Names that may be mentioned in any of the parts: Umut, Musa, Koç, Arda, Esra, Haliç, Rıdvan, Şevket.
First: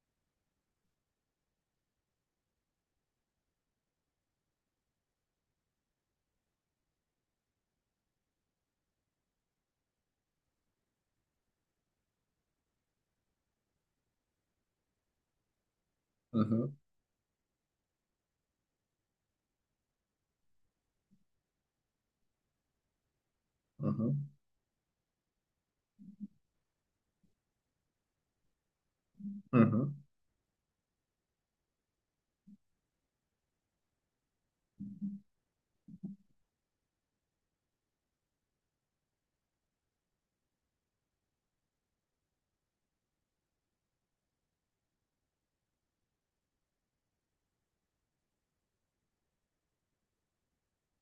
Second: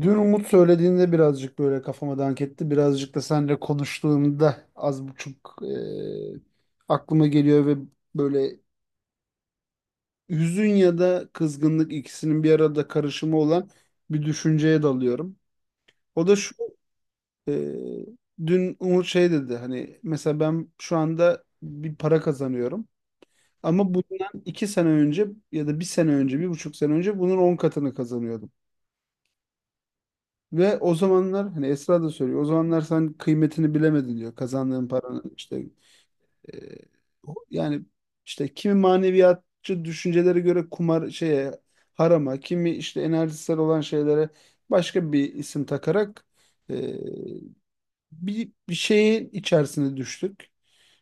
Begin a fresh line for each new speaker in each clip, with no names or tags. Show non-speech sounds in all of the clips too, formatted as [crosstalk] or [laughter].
Dün Umut söylediğinde birazcık böyle kafama dank etti. Birazcık da seninle konuştuğumda az buçuk aklıma geliyor ve böyle hüzün ya da kızgınlık ikisinin bir arada karışımı olan bir düşünceye dalıyorum. O da
Hı
şu,
hı,
e, dün Umut şey dedi, hani mesela ben şu anda bir para kazanıyorum
hı
ama
hı,
bundan iki sene önce ya da bir sene önce, bir buçuk sene önce bunun 10 katını kazanıyordum.
hı hı,
Ve o zamanlar hani Esra da söylüyor. O zamanlar sen kıymetini bilemedin diyor. Kazandığın paranın işte, e, yani işte kimi maneviyatçı düşüncelere göre kumar şeye, harama, kimi işte enerjisel olan şeylere başka bir isim takarak, e, bir şeyin içerisine düştük.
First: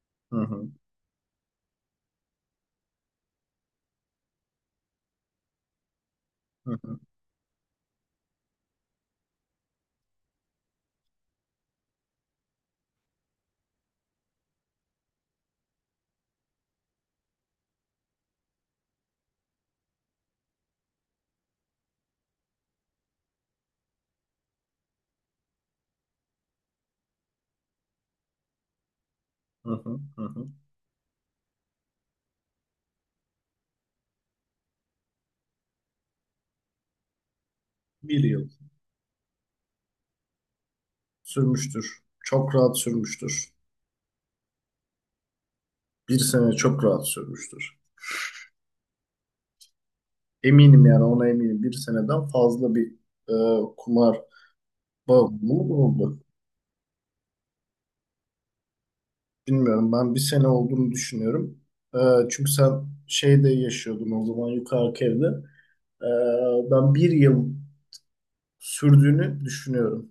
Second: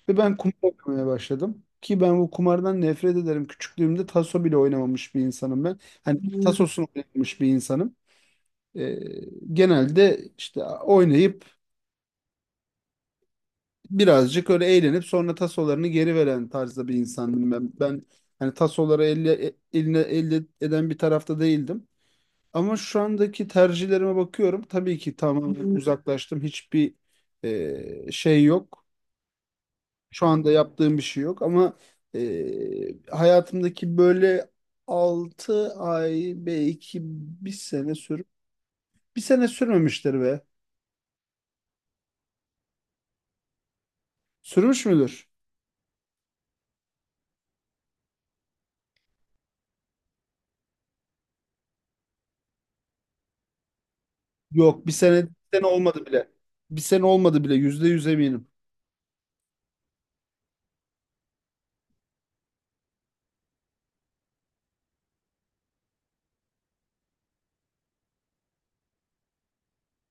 Ve
hı
ben kumar
hı,
oynamaya başladım. Ki ben bu kumardan nefret ederim. Küçüklüğümde taso bile oynamamış bir insanım ben. Hani
hı
tasosunu
hı,
oynamamış bir insanım. E, Genelde işte oynayıp birazcık öyle eğlenip sonra tasolarını geri veren tarzda bir insandım ben. Ben hani tasoları elle, eline elde eden bir tarafta değildim. Ama şu andaki tercihlerime bakıyorum. Tabii ki tamamen uzaklaştım. Hiçbir şey yok.
hı hı, hı
Şu
hı.
anda yaptığım bir şey yok ama hayatımdaki böyle 6 ay belki bir sene
Bir
sürüp
yıl
bir sene sürmemiştir be.
sürmüştür. Çok rahat sürmüştür.
Sürmüş müdür?
Bir sene çok rahat sürmüştür. Eminim yani, ona eminim. Bir seneden fazla bir e, kumar
Yok, bir sene
bağımlılığı
olmadı
oldu.
bile. Bir sene olmadı bile, %100 eminim.
Bilmiyorum, ben bir sene olduğunu düşünüyorum. E, çünkü sen şeyde yaşıyordun o zaman, yukarıki evde. E, ben bir yıl sürdüğünü düşünüyorum.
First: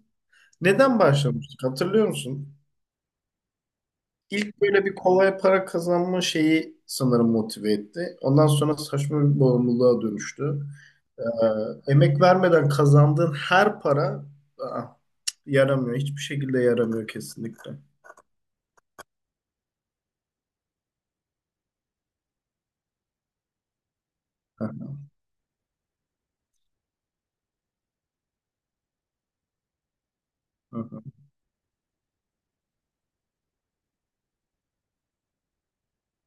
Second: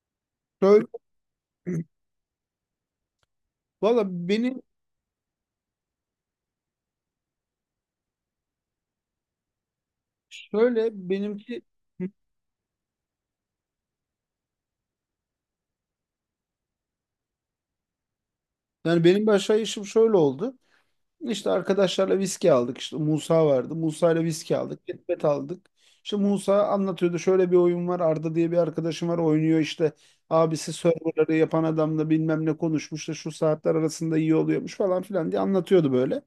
Şöyle,
Neden başlamıştık, hatırlıyor musun?
valla benim
İlk böyle bir kolay para kazanma şeyi sanırım motive etti. Ondan sonra saçma bir bağımlılığa dönüştü.
şöyle
Ee,
benimki
emek vermeden kazandığın her para aa, yaramıyor. Hiçbir şekilde yaramıyor kesinlikle.
Yani benim bir aşağı işim şöyle oldu. İşte arkadaşlarla viski aldık. İşte Musa vardı. Musa ile viski
Hı
aldık.
hı,
Ketbet aldık. İşte Musa anlatıyordu. Şöyle bir oyun var. Arda diye bir arkadaşım var, oynuyor işte. Abisi
hı hı,
serverları yapan adamla bilmem ne konuşmuş da şu saatler arasında iyi oluyormuş falan filan diye anlatıyordu böyle.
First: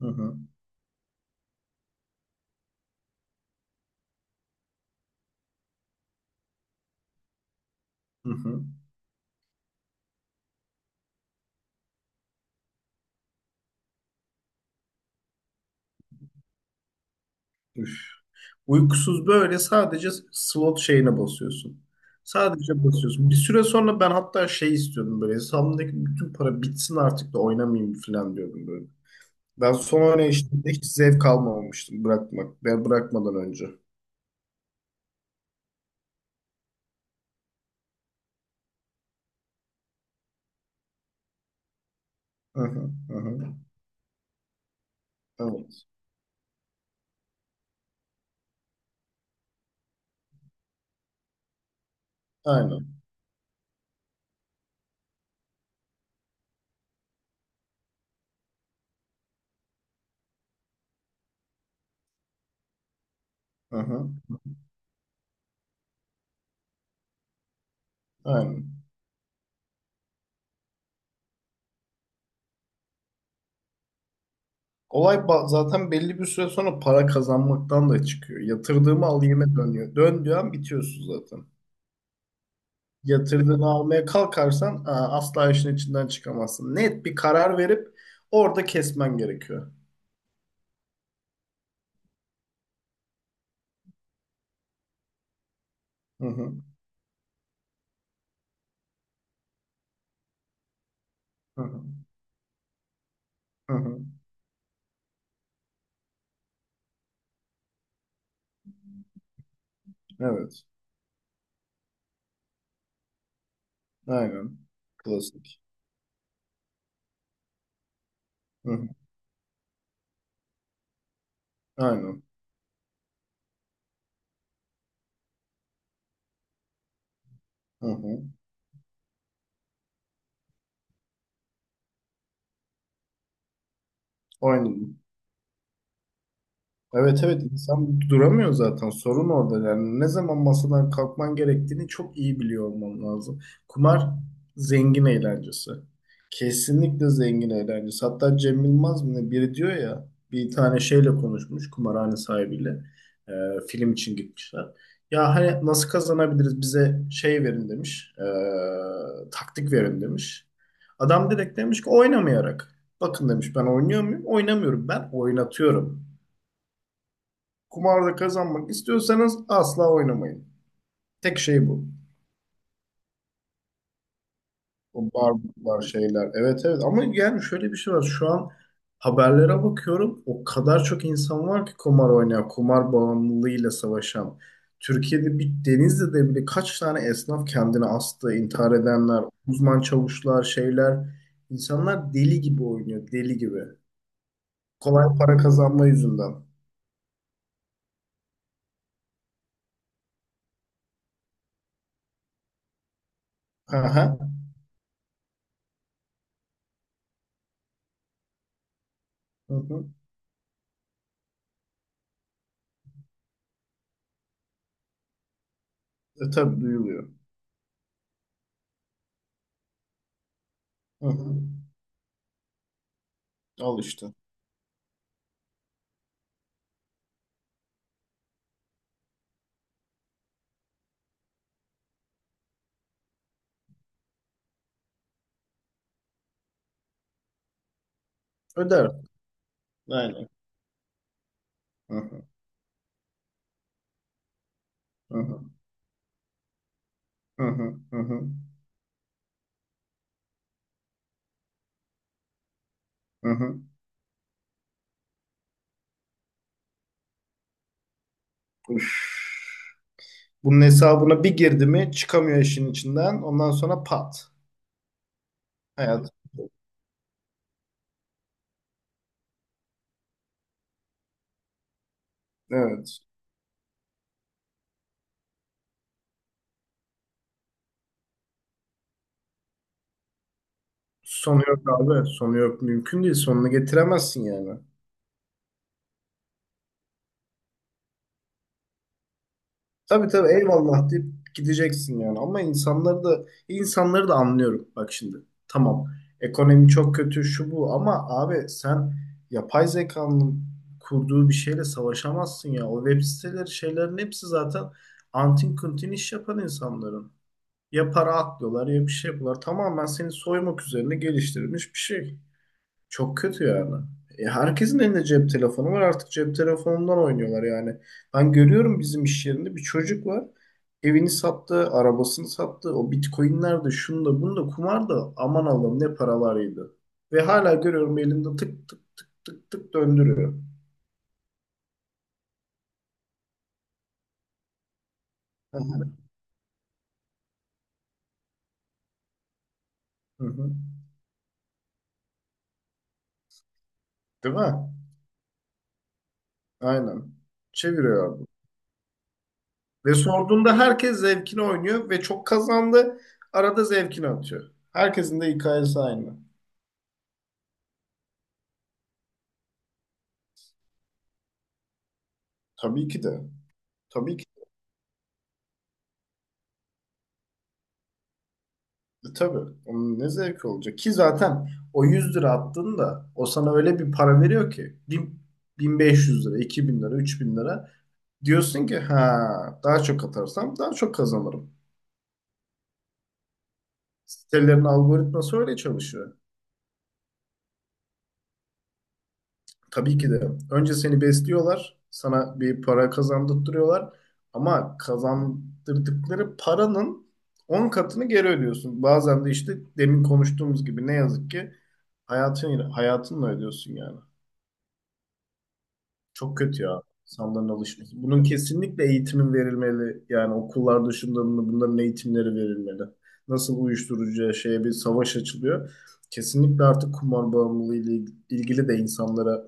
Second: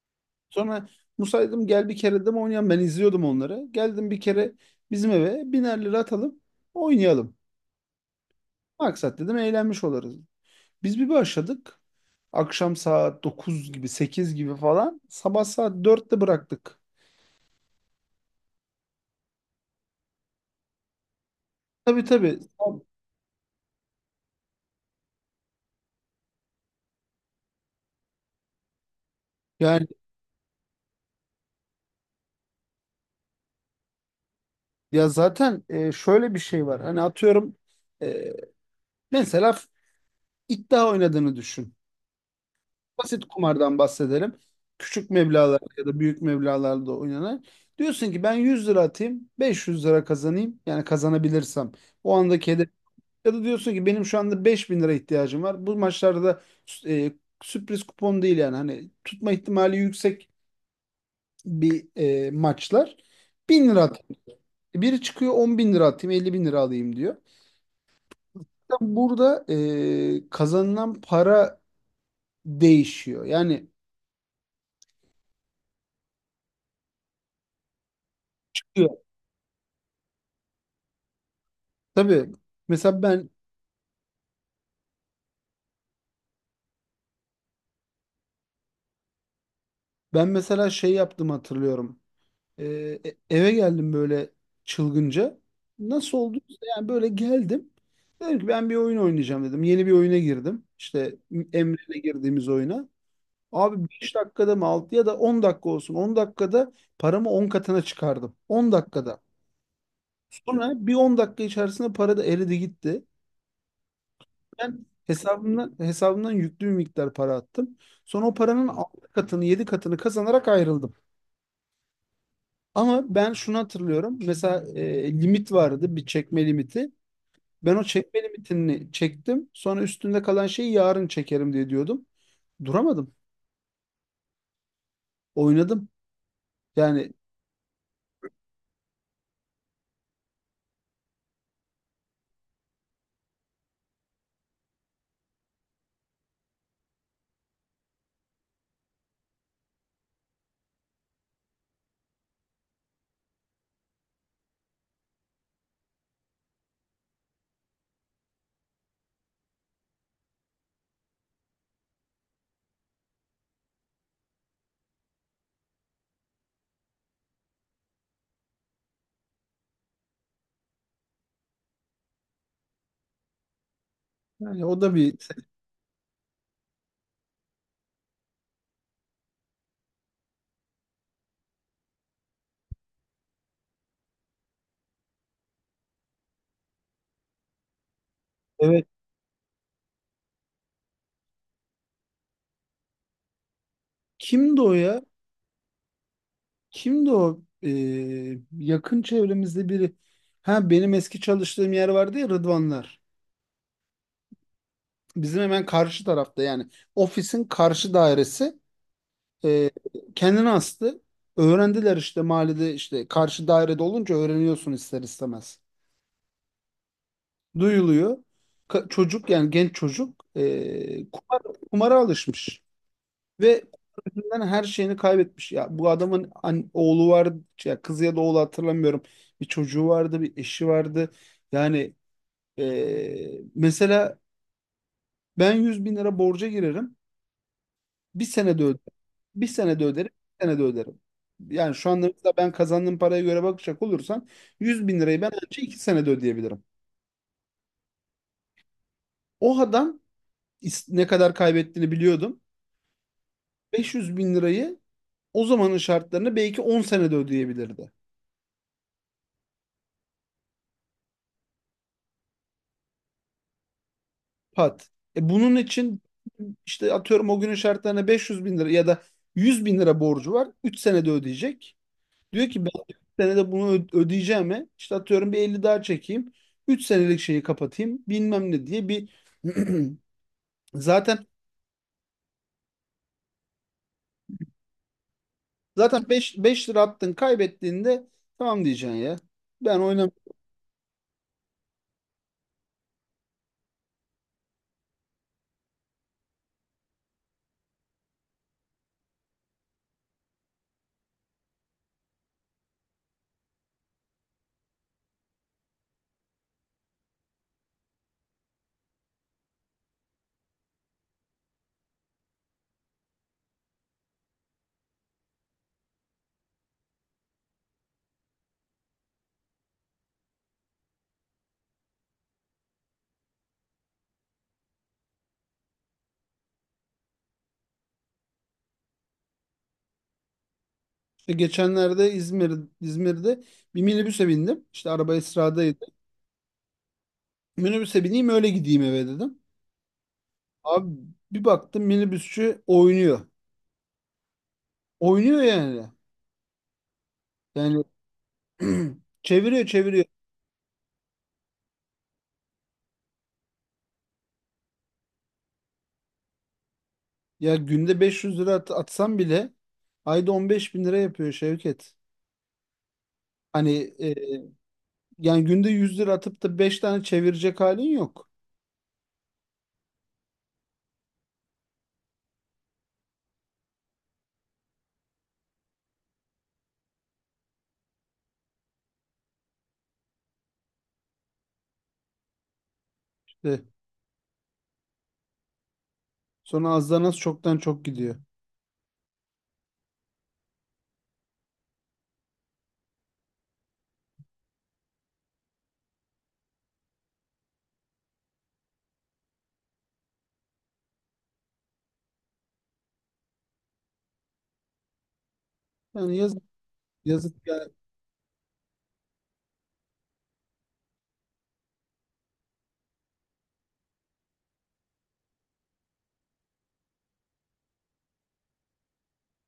hı hı,
Sonra Musaydım, gel bir kere de mi oynayalım. Ben izliyordum onları. Geldim bir kere, bizim eve biner lira atalım, oynayalım.
hı.
Maksat dedim, eğlenmiş oluruz. Biz bir başladık. Akşam saat 9 gibi, 8 gibi falan. Sabah saat 4'te bıraktık.
Üf. Uykusuz böyle sadece slot şeyine basıyorsun.
Tabii, tabii.
Sadece basıyorsun. Bir süre sonra ben hatta şey istiyordum böyle, hesabımdaki bütün para bitsin artık da oynamayayım falan diyordum böyle. Ben
Yani,
son oynayışımda hiç zevk almamıştım bırakmak. Ben bırakmadan önce.
ya zaten şöyle bir şey var. Hani atıyorum, e, mesela iddia oynadığını düşün.
Hı hı, hı
Basit
hı.
kumardan bahsedelim. Küçük meblağlarda ya
Evet.
da büyük meblağlarda oynanan. Diyorsun ki ben 100 lira atayım, 500 lira kazanayım. Yani kazanabilirsem. O andaki hedef.
Aynen.
Ya da diyorsun ki benim şu anda 5 bin lira ihtiyacım var. Bu maçlarda da e, sürpriz kupon değil yani. Hani tutma ihtimali yüksek bir maçlar. 1000
Hı
lira atayım.
hı,
Biri çıkıyor 10 bin lira atayım, 50 bin lira alayım diyor.
aynen.
Zaten burada kazanılan para değişiyor. Yani,
Olay zaten belli bir süre sonra para kazanmaktan da çıkıyor. Yatırdığımı alayım'a dönüyor. Döndüğü an bitiyorsun zaten.
tabii. Mesela ben
Yatırdığını almaya kalkarsan asla işin içinden çıkamazsın. Net bir karar verip orada kesmen gerekiyor.
Ben mesela şey yaptım, hatırlıyorum. Ee, Eve geldim böyle, çılgınca. Nasıl
Hı hı,
olduysa, yani böyle geldim. Dedim ki ben bir oyun oynayacağım dedim. Yeni bir oyuna girdim. İşte
hı hı,
Emre'yle girdiğimiz oyuna.
hı
Abi
hı.
5 dakikada mı 6 ya da 10 dakika olsun. 10 dakikada paramı 10 katına çıkardım. 10 dakikada.
Evet.
Sonra bir 10 dakika içerisinde para da eridi gitti.
Aynen.
Ben
Klasik.
hesabımdan yüklü bir miktar para attım. Sonra o paranın
Hı hı,
6 katını, 7 katını kazanarak ayrıldım.
aynen.
Ama ben şunu hatırlıyorum. Mesela limit vardı, bir çekme limiti. Ben o
Hı hı.
çekme limitini çektim. Sonra üstünde kalan şeyi yarın çekerim diye diyordum. Duramadım.
Oynadım.
Oynadım. Yani
Evet, evet, insan duramıyor zaten, sorun orada yani. Ne zaman masadan kalkman gerektiğini çok iyi biliyor olman lazım. Kumar zengin eğlencesi. Kesinlikle zengin eğlencesi. Hatta Cem Yılmaz mı ne, biri diyor ya, bir tane şeyle konuşmuş, kumarhane sahibiyle. Ee, film için gitmişler. Ya hani nasıl kazanabiliriz, bize şey verin demiş, taktik verin demiş. Adam direkt demiş ki oynamayarak. Bakın demiş, ben oynuyor muyum? Oynamıyorum, ben oynatıyorum. Kumarda kazanmak istiyorsanız asla oynamayın. Tek şey bu.
yani o da
O
bir [laughs]
barbuklar şeyler. Evet, evet, ama yani şöyle bir şey var. Şu an haberlere bakıyorum. O kadar çok insan var ki kumar oynayan, kumar bağımlılığıyla savaşan. Türkiye'de, bir Denizli'de bile kaç tane esnaf kendini astı, intihar
evet.
edenler, uzman çavuşlar, şeyler. İnsanlar deli gibi oynuyor, deli gibi.
Kimdi o ya?
Kolay para kazanma yüzünden.
Kimdi o? Yakın çevremizde biri. Ha, benim eski çalıştığım yer vardı ya, Rıdvanlar.
Aha.
Bizim hemen karşı tarafta, yani ofisin karşı dairesi.
Hı
E,
hı.
Kendini astı. Öğrendiler işte, mahallede işte karşı dairede olunca öğreniyorsun ister istemez.
Tabii duyuluyor.
Duyuluyor. Çocuk, yani genç çocuk,
Hı hı.
kumara alışmış. Ve
Al işte.
kumar yüzünden her şeyini kaybetmiş. Ya bu adamın oğlu vardı ya kızı ya da oğlu, hatırlamıyorum. Bir çocuğu vardı, bir eşi vardı. Yani mesela ben 100 bin lira borca girerim. Bir senede öderim.
Öder.
Bir senede öderim,
Aynen.
bir senede öderim. Yani şu
Hı
anda
hı,
mesela ben kazandığım paraya göre bakacak olursan, yüz bin
hı
lirayı ben
hı,
ancak 2 senede ödeyebilirim.
hı hı, hı hı,
O adam ne kadar kaybettiğini biliyordum.
hı hı.
500 bin lirayı o zamanın şartlarını belki 10 senede ödeyebilirdi.
Üf. Bunun hesabına bir girdi mi çıkamıyor işin içinden. Ondan sonra pat.
Pat. E, bunun için
Hayat.
işte atıyorum o günün şartlarına 500 bin lira ya da 100 bin lira borcu var. 3 senede ödeyecek. Diyor ki ben 3
Evet.
senede bunu ödeyeceğime işte atıyorum bir 50 daha çekeyim. Üç senelik şeyi kapatayım bilmem ne diye bir [clears throat] Zaten
Sonu yok abi. Sonu yok. Mümkün değil. Sonunu getiremezsin yani.
zaten beş lira attın kaybettiğinde tamam diyeceksin ya. Ben
Tabii,
oynam
tabii, eyvallah deyip gideceksin yani. Ama insanları da, insanları da anlıyorum. Bak şimdi, tamam, ekonomi çok kötü şu bu, ama abi sen yapay zekanın kurduğu bir şeyle savaşamazsın ya. O web siteleri, şeylerin hepsi zaten antin kuntin iş yapan insanların. Ya para atlıyorlar ya bir şey yapıyorlar. Tamamen seni soymak üzerine geliştirilmiş bir şey. Çok kötü yani. Herkesin elinde cep telefonu var. Artık cep telefonundan oynuyorlar yani. Ben görüyorum, bizim iş yerinde bir çocuk var. Evini sattı, arabasını sattı. O bitcoinler de, şunu da bunu da, kumar da, aman Allah'ım ne paralarıydı. Ve hala görüyorum, elinde tık tık tık tık tık döndürüyor.
işte geçenlerde İzmir'de bir minibüse bindim. İşte araba
Hı hı.
Esra'daydı. Minibüse bineyim, öyle gideyim eve dedim.
Hı hı.
Abi bir baktım, minibüsçü oynuyor.
Değil mi?
Oynuyor yani.
Aynen.
Yani
Çeviriyor abi.
[clears throat] çeviriyor,
Ve
çeviriyor.
sorduğunda herkes zevkini oynuyor ve çok kazandı. Arada zevkini atıyor. Herkesin de hikayesi aynı.
Ya günde 500 lira atsam bile ayda 15 bin lira yapıyor Şevket.
Tabii ki de.
Hani,
Tabii.
yani günde 100 lira atıp da 5 tane çevirecek halin yok.
Tabii. Onun ne zevki olacak ki zaten, o 100 lira attığında o sana öyle bir para veriyor ki 1500 lira, 2000 lira, 3000 lira, diyorsun ki ha, daha çok atarsam daha çok kazanırım.
İşte
Sitelerin algoritması öyle çalışıyor.
sonra azdan az, çoktan çok gidiyor.
Tabii ki de önce seni besliyorlar, sana bir para kazandırtıyorlar ama kazandırdıkları paranın 10 katını geri ödüyorsun. Bazen de işte demin konuştuğumuz gibi ne yazık ki hayatın, hayatınla ödüyorsun yani.
Yani
Çok
yazık,
kötü ya
yazık
insanların
ya.
alışması. Bunun kesinlikle eğitimin verilmeli. Yani okullar dışında bunların eğitimleri verilmeli. Nasıl uyuşturucuya, şeye bir savaş açılıyor. Kesinlikle artık kumar bağımlılığı ile ilgili de insanlara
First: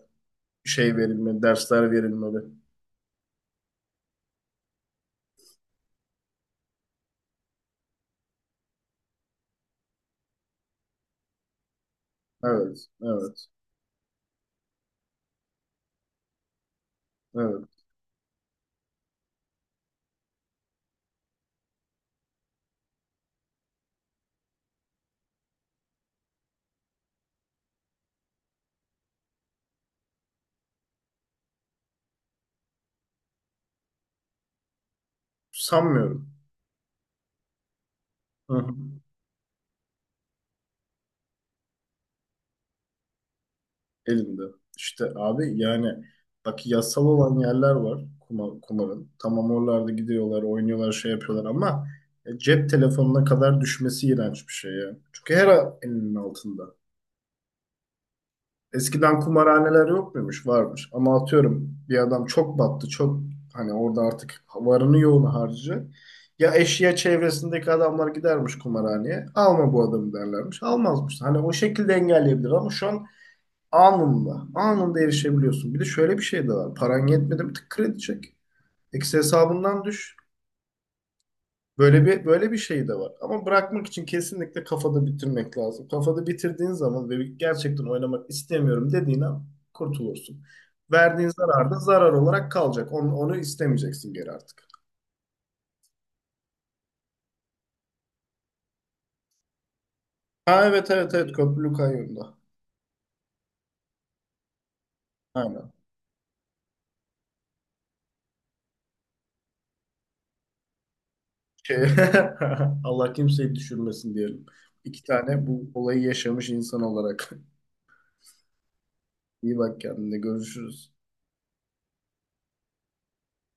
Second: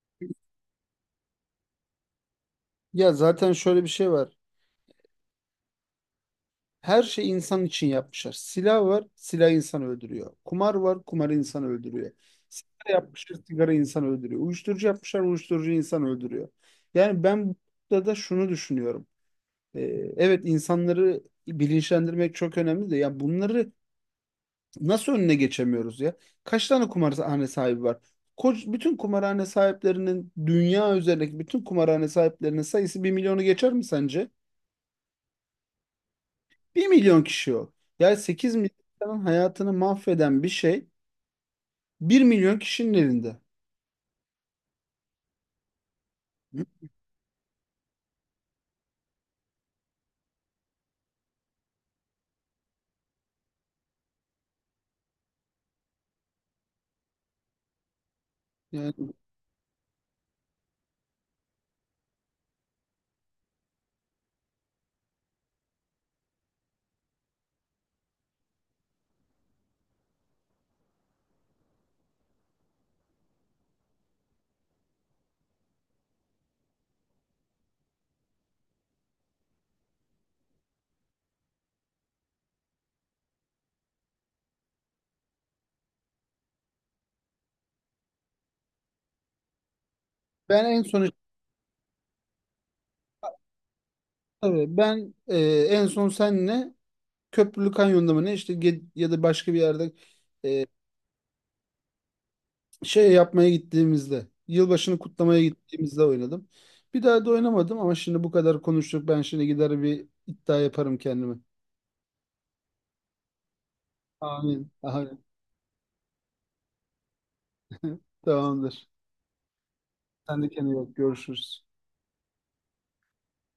şey verilmeli, dersler verilmeli.
Ya zaten şöyle bir şey var. Her şey insan için yapmışlar. Silah var, silah insanı öldürüyor. Kumar var, kumar insanı öldürüyor.
Evet,
Sigara yapmışlar,
evet,
sigara insanı öldürüyor. Uyuşturucu yapmışlar, uyuşturucu insanı öldürüyor. Yani ben
evet.
burada da şunu düşünüyorum. Ee, evet, insanları bilinçlendirmek çok önemli de ya bunları nasıl önüne geçemiyoruz ya? Kaç tane kumarhane sahibi var? Koç, bütün kumarhane sahiplerinin, dünya üzerindeki bütün kumarhane sahiplerinin sayısı bir milyonu geçer mi sence?
Sanmıyorum.
Bir milyon kişi o. Yani sekiz
Hı
milyon
hı.
insanın hayatını mahveden bir şey bir milyon kişinin elinde.
Elinde. İşte abi yani,
Hı?
bak, yasal olan yerler var kumarın. Tamam, oralarda gidiyorlar, oynuyorlar, şey yapıyorlar ama cep telefonuna kadar düşmesi iğrenç bir şey ya. Çünkü her an elinin altında.
Yani
Eskiden kumarhaneler yok muymuş? Varmış. Ama atıyorum, bir adam çok battı, çok, hani orada artık varını yoğunu harcı. Ya, eşya, çevresindeki adamlar gidermiş kumarhaneye. Alma bu adamı derlermiş. Almazmış. Hani o şekilde engelleyebilir ama şu an anında. Anında erişebiliyorsun. Bir de şöyle bir şey de var. Paran yetmedi mi? Tık, kredi çek. Eksi hesabından düş. Böyle bir şey de var. Ama bırakmak için kesinlikle kafada bitirmek lazım. Kafada bitirdiğin zaman ve gerçekten oynamak istemiyorum dediğin an kurtulursun.
ben en son işte,
Verdiğin zarar da zarar olarak kalacak. Onu istemeyeceksin geri artık.
tabii ben en son senle Köprülü Kanyon'da mı ne, işte ya da başka bir yerde
Ha, evet, evet, evet, köprülü kayyumda.
şey yapmaya gittiğimizde, yılbaşını kutlamaya
Aynen.
gittiğimizde oynadım. Bir daha da oynamadım ama şimdi bu kadar konuştuk. Ben şimdi gider bir iddia yaparım kendime.
Şey, [laughs] Allah kimseyi düşürmesin diyelim.
Amin.
İki
Amin.
tane bu olayı yaşamış insan olarak. [laughs]
[laughs] Tamamdır.
İyi bak kendine,
Sen de kendine iyi
görüşürüz.
bak. Görüşürüz.